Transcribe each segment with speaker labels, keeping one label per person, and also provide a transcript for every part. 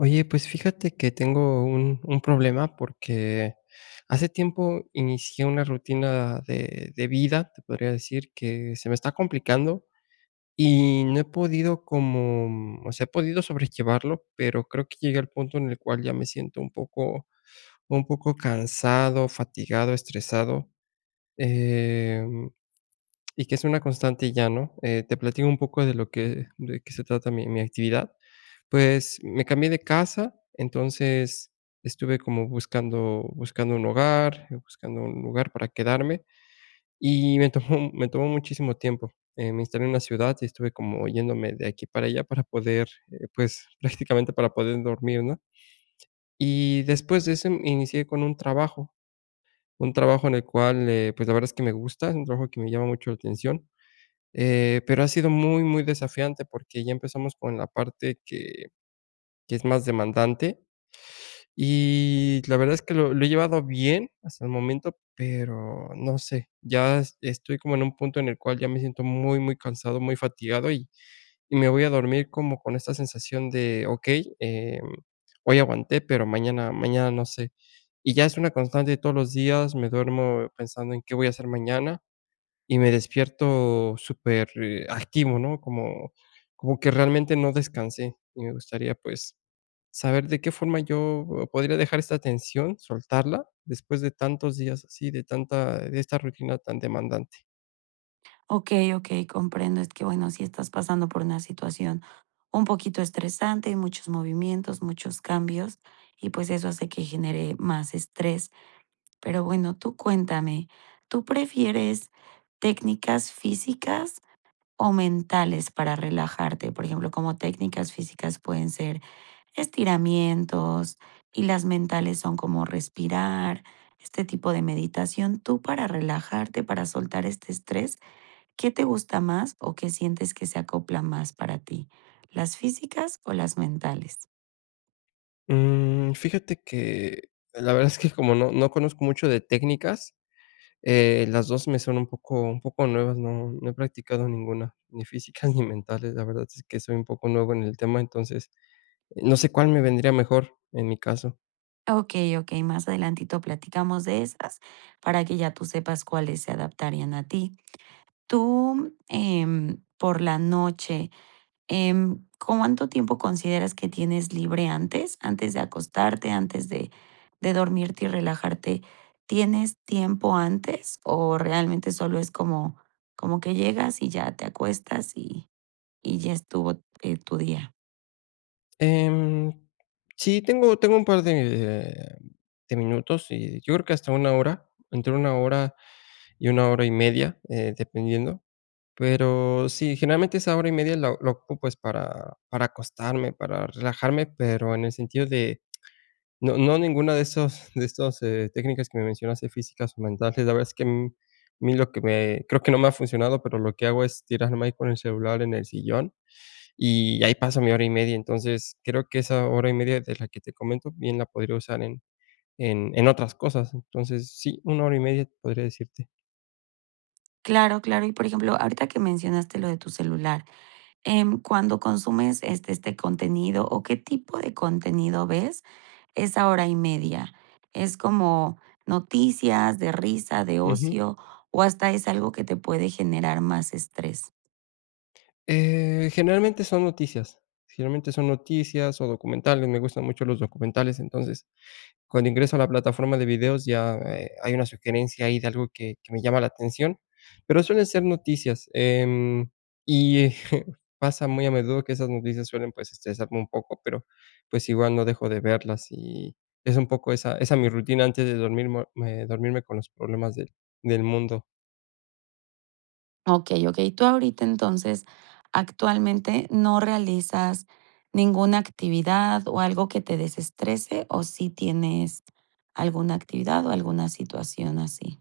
Speaker 1: Oye, pues, fíjate que tengo un un problema, porque hace tiempo inicié una rutina de de vida, te podría decir que se me está complicando, y no he podido como, mm, o sea, he podido sobrellevarlo, pero creo que llegué al punto en el cual ya me siento un poco un poco cansado, fatigado, estresado, eh, mm, y que es una constante ya, ¿no?, eh, te platico un poco de lo que de qué se trata mi mi actividad. Pues, me cambié de casa, entonces estuve como buscando buscando un hogar, buscando un lugar para quedarme. Y me tomó me tomó muchísimo tiempo, eh, me instalé en una ciudad y estuve como yéndome de aquí para allá para poder, eh, pues, prácticamente para poder dormir, ¿no? Y después de ese inicié con un trabajo un trabajo en el cual, eh, pues, la verdad es que me gusta, un trabajo que me llama mucho la atención, eh, pero ha sido muy muy desafiante porque ya empezamos con la parte que que es más demandante y la verdad es que lo lo he llevado bien hasta el momento, pero no sé. Ya es estoy como en un punto en el cual ya me siento muy, muy cansado, muy fatigado, y y me voy a dormir como con esta sensación de: "Okey, eh, mm, hoy aguanté, pero mañana mañana no sé". Y ya es una constante de todos los días, me duermo pensando en qué voy a hacer mañana y me despierto súper, eh, activo, ¿no? Como como que realmente no descansé. Y me gustaría, pues, saber de qué forma yo podría dejar esta tensión, soltarla, después de tantos días así, de tanta eh, de esta rutina tan demandante.
Speaker 2: Okey, okey, comprendo. Es que, bueno, si estás pasando por una situación un poquito estresante, muchos movimientos, muchos cambios y, pues, eso hace que genere más estrés, pero bueno, tú cuéntame, ¿tú prefieres técnicas físicas o mentales para relajarte?, por ejemplo, como técnicas físicas pueden ser estiramientos y las mentales son como respirar, este tipo de meditación. Tú para relajarte, para soltar este estrés, ¿qué te gusta más o qué sientes que se acopla más para ti? ¿Las físicas o las mentales?
Speaker 1: Mm, fíjate que, la verdad es que como no no conozco mucho de técnicas, eh, las 2 me son un poco un poco nuevas, no no he practicado ninguna, ni física ni mentales. La verdad es que soy un poco nuevo en el tema, entonces, no sé cuál me vendría mejor en mi caso.
Speaker 2: Okey, okey, más adelantito platicamos de estas para que ya tú sepas cuáles se adaptarían a ti. Tú, em, por la noche, em, ¿cuánto tiempo consideras que tienes libre antes?, antes de acostarte, antes de dormirte y relajarte, ¿tienes tiempo antes o realmente solo es como como que llegas y ya te acuestas y y ya estuvo, eh, tu día?
Speaker 1: Em, sí, tengo tengo un par de, mm, de minutos y yo creo que hasta 1 hora, entre 1 hora y 1 hora y media, eh, dependiendo, pero sí, generalmente esa hora y media la la ocupo es para para acostarme, para relajarme. Pero, en el sentido de no no ninguna de esos de esos, eh, técnicas que me mencionaste, físicas o mentales, la verdad es que, mm, mí lo que me creo que no me ha funcionado, pero lo que hago es tirarme ahí con el celular en el sillón, y ahí paso mi hora y media. Entonces, creo que esa hora y media es la que te comento, bien la podría usar en en en otras cosas. Entonces, sí, 1 hora y media te podría decirte.
Speaker 2: Claro, claro, y por ejemplo ahorita que mencionaste lo de tu celular, em, cuando consumes este este contenido o qué tipo de contenido ves esa hora y media, ¿es como noticias de risa, de
Speaker 1: Ujú.
Speaker 2: ocio o hasta es algo que te puede generar más estrés?
Speaker 1: Eh, generalmente son noticias, generalmente son noticias o documentales, me gustan mucho los documentales. Entonces, cuando ingreso a la plataforma de videos ya, eh, hay una sugerencia ahí de algo que que me llama la atención, pero suelen ser noticias, em, y e pasa muy a menudo que esas noticias suelen pues estresarme un poco, pero, pues, igual no dejo de verlas y es un poco esa esa mi rutina antes de dormirmo me dormirme con los problemas del del mundo.
Speaker 2: Okey, okey. Tú ahorita entonces actualmente, ¿no realizas ninguna actividad o algo que te desestrese, o sí tienes alguna actividad o alguna situación así?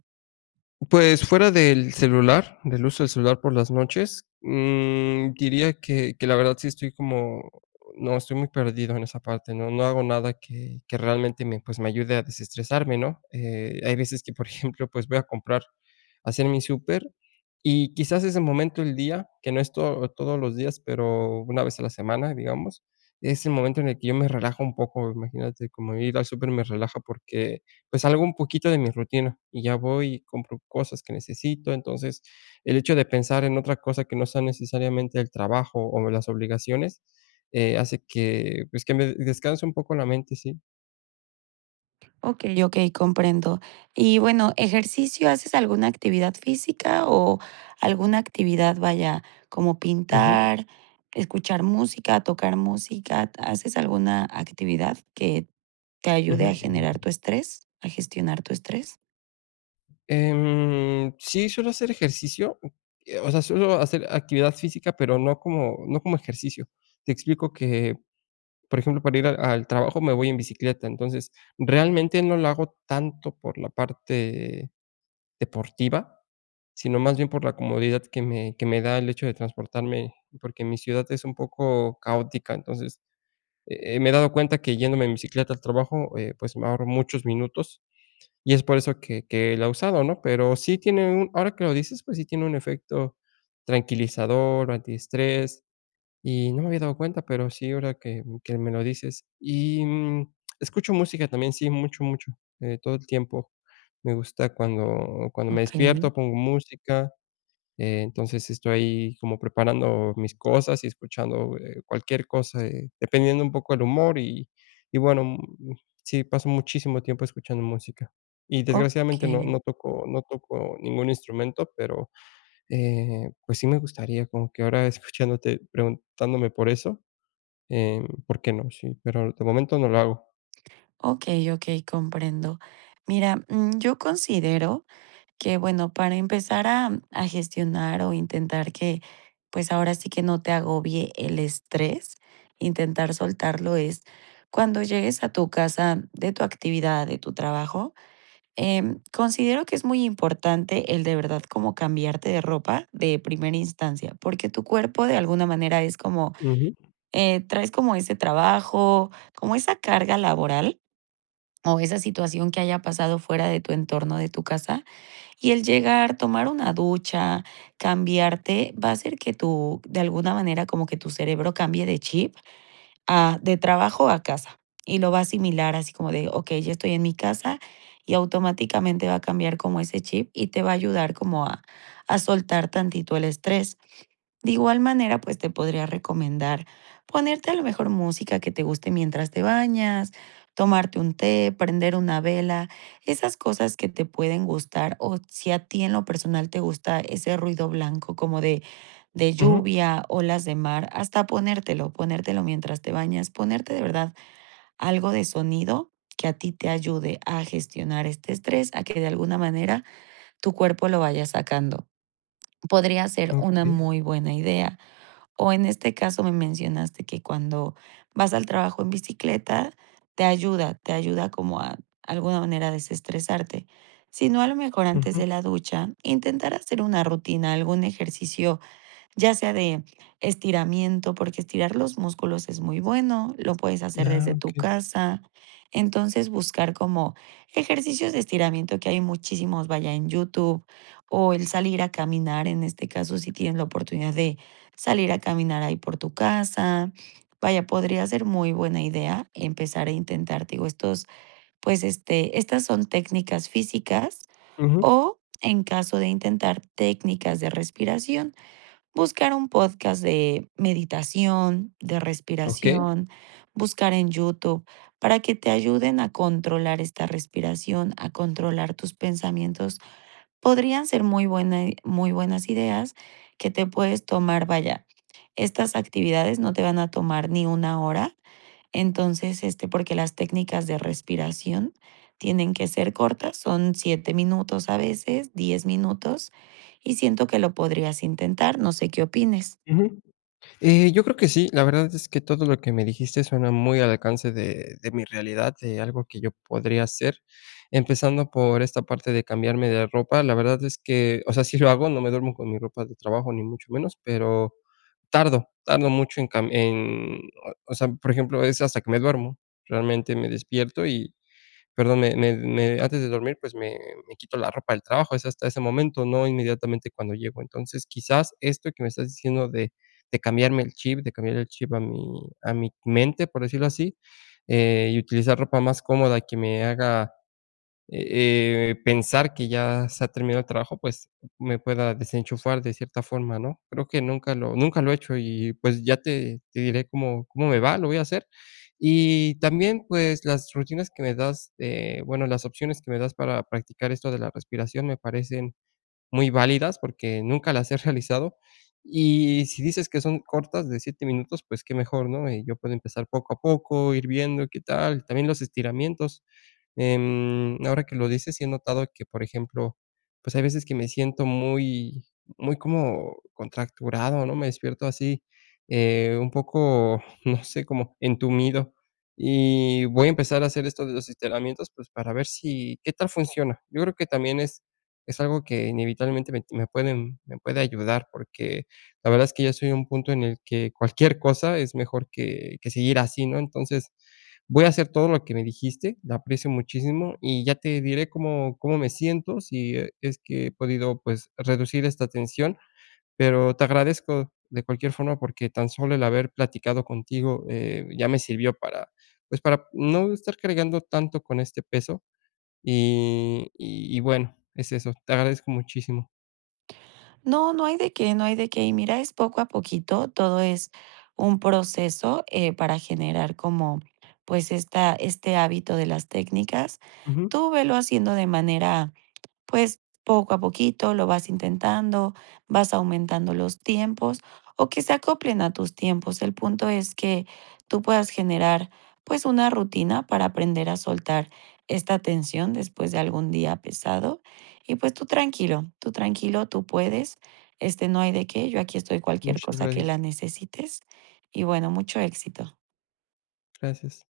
Speaker 1: Pues fuera del celular, del uso del celular por las noches, mm diría que que la verdad sí estoy como, no, estoy muy perdido en esa parte. No, no hago nada que que realmente me, pues me ayude a desestresarme, ¿no? Eh, hay veces que por ejemplo, pues voy a comprar, hacer mi súper y quizás ese momento el día, que no es todo todos los días, pero una vez a la semana, digamos, es el momento en el que yo me relajo un poco, imagínate, como ir al súper me relaja porque pues salgo un poquito de mi rutina y ya voy y compro cosas que necesito. Entonces el hecho de pensar en otra cosa que no sea necesariamente el trabajo o las obligaciones, eh, hace que, pues que me descanse un poco la mente, sí.
Speaker 2: Okey, okey, comprendo. Y bueno, ejercicio, ¿haces alguna actividad física o alguna actividad?, vaya, como
Speaker 1: Ujú.
Speaker 2: pintar, escuchar música, tocar música, ¿haces alguna actividad que te ayude
Speaker 1: Ujú.
Speaker 2: a generar tu estrés, a gestionar tu estrés?
Speaker 1: Em, sí, suelo hacer ejercicio, uh, eh, o sea, suelo hacer actividad física, pero no como no como ejercicio. Te explico que, por ejemplo, para ir al al trabajo me voy en bicicleta, entonces, realmente no lo hago tanto por la parte deportiva, sino más bien por la comodidad que me que me da el hecho de transportarme, porque mi ciudad es un poco caótica. Entonces, eh, eh, me he dado cuenta que yéndome en bicicleta al trabajo, eh, pues, ahorro muchos minutos y es por eso que que la he usado, ¿no?, pero sí tiene un ahora que lo dices, pues, sí tiene un efecto tranquilizador, antiestrés y no me había dado cuenta, pero sí ahora que que me lo dices, y, mm, escucho música también, sí, mucho, mucho, eh, todo el tiempo me gusta cuando cuando me
Speaker 2: Okey.
Speaker 1: despierto pongo música, eh, entonces, estoy como preparando mis cosas y escuchando, eh, cualquier cosa, eh, dependiendo un poco el humor y y bueno, mm, sí, pasó muchísimo tiempo escuchando música. Y desgraciadamente, no
Speaker 2: Okey.
Speaker 1: no toco no toco ningún instrumento, pero, eh, pues, sí me gustaría como que ahora escuchándote, preguntándome por eso, eh, ¿por qué no?, sí, pero de momento no lo hago.
Speaker 2: Okey, okey, comprendo. Mira, mm, yo considero que bueno para empezar a a gestionar o intentar que, pues ahora sí que no te agobie el estrés, intentar soltarlo es cuando llegues a tu casa de tu actividad, de tu trabajo, eh, considero que es muy importante el de verdad como cambiarte de ropa de primera instancia, porque tu cuerpo de alguna manera es como,
Speaker 1: Ujú.
Speaker 2: eh, traes como ese trabajo, como esa carga laboral, o esa situación que haya pasado fuera de tu entorno, de tu casa y el llegar, tomar una ducha, cambiarte, va a hacer que tu de alguna manera, como que tu cerebro cambie de chip, a de trabajo a casa, y lo va a asimilar así como de: "Okey, ya estoy en mi casa", y automáticamente va a cambiar como ese chip y te va a ayudar como a a soltar tantito el estrés. De igual manera, pues te podría recomendar ponerte a lo mejor música que te guste mientras te bañas, tomarte un té, prender una vela, esas cosas que te pueden gustar, o si a ti en lo personal te gusta ese ruido blanco como de de
Speaker 1: Ujú.
Speaker 2: lluvia, olas de mar, hasta ponértelo, ponértelo mientras te bañas, ponerte de verdad algo de sonido que a ti te ayude a gestionar este estrés, a que de alguna manera tu cuerpo lo vaya sacando, podría ser una
Speaker 1: Okey.
Speaker 2: muy buena idea, o en este caso me mencionaste que cuando vas al trabajo en bicicleta te ayuda te ayuda como a alguna manera desestresarte, sino a lo mejor antes
Speaker 1: Ujú.
Speaker 2: de la ducha intentar hacer una rutina, algún ejercicio, ya sea de estiramiento porque estirar los músculos es muy bueno, lo puedes hacer
Speaker 1: Ah,
Speaker 2: desde tu
Speaker 1: okey.
Speaker 2: casa, entonces, buscar como ejercicios de estiramiento que hay muchísimos, vaya, en YouTube o el salir a caminar, en este caso si tienes la oportunidad de salir a caminar ahí por tu casa, vaya, podría ser muy buena idea empezar a intentar, digo, estos, pues, este, estas son técnicas físicas
Speaker 1: Ujú.
Speaker 2: o, en caso de intentar técnicas de respiración, buscar un podcast de meditación, de
Speaker 1: Okey.
Speaker 2: respiración, buscar en YouTube para que te ayuden a controlar esta respiración, a controlar tus pensamientos, podrían ser muy buena i muy buenas ideas que te puedes tomar, vaya, estas actividades no te van a tomar ni 1 hora, entonces, este, porque las técnicas de respiración tienen que ser cortas, son 7 minutos a veces, 10 minutos y siento que lo podrías intentar, no sé qué opines.
Speaker 1: Ujú. Eh, yo creo que sí. La verdad es que todo lo que me dijiste suena muy al alcance de de mi realidad, de algo que yo podría hacer. Empezando por esta parte de cambiarme de ropa, la verdad es que, o sea, sí lo hago, no me duermo con mi ropa de trabajo ni mucho menos, pero tardo, tardo mucho en cam en o o sea, por ejemplo, es hasta que me duermo. Realmente me despierto y, perdón, me me me antes de dormir, pues, me me quito la ropa del trabajo, es hasta ese momento, no inmediatamente cuando llego. Entonces, quizás esto que me estás diciendo de de cambiarme el chip, de cambiar el chip a mi a mi mente, por decirlo así, eh, y utilizar ropa más cómoda que me haga, eh eh, pensar que ya se ha terminado el trabajo, pues, me pueda desenchufar de cierta forma, ¿no?, creo que nunca lo nunca lo he hecho y pues, ya te te diré cómo cómo me va, lo voy a hacer. Y también, pues las rutinas que me das, eh, bueno, las opciones que me das para practicar esto de la respiración me parecen muy válidas porque nunca las he realizado. Y si dices que son cortas de 7 minutos, pues qué mejor, ¿no?, y yo puedo empezar poco a poco, ir viendo y qué tal. También los estiramientos. Em, ahora que lo dices, sí he notado que, por ejemplo, pues hay veces que me siento muy, muy como contracturado, ¿no?, me despierto así, eh, un poco, no sé, como entumido. Y voy a empezar a hacer esto de los estiramientos, pues para ver si, qué tal funciona. Yo creo que también es es algo que inevitablemente me me pueden me puede ayudar, porque la verdad es que ya estoy en un punto en el que cualquier cosa es mejor que que seguir así, ¿no?, entonces, voy a hacer todo lo que me dijiste. La aprecio muchísimo y ya te diré cómo cómo me siento, si e es que he podido, pues, reducir esta tensión. Pero te agradezco de cualquier forma, porque tan solo el haber platicado contigo, eh, ya me sirvió para, pues, para no estar cargando tanto con este peso. Y y bueno, es eso. Te agradezco muchísimo.
Speaker 2: No, no hay de qué, no hay de qué. Mira, es poco a poquito, todo es un proceso, eh, para generar como pues esta este hábito de las técnicas,
Speaker 1: Ujú.
Speaker 2: tú velo haciendo de manera pues poco a poquito, lo vas intentando, vas aumentando los tiempos o que se acoplen a tus tiempos. El punto es que tú puedas generar, pues, una rutina para aprender a soltar esta tensión después de algún día pesado y pues, tú tranquilo, tú tranquilo, tú puedes, este, no hay de qué, yo aquí estoy cualquier
Speaker 1: Muchas
Speaker 2: cosa que
Speaker 1: gracias.
Speaker 2: la necesites y bueno, mucho éxito.
Speaker 1: Gracias.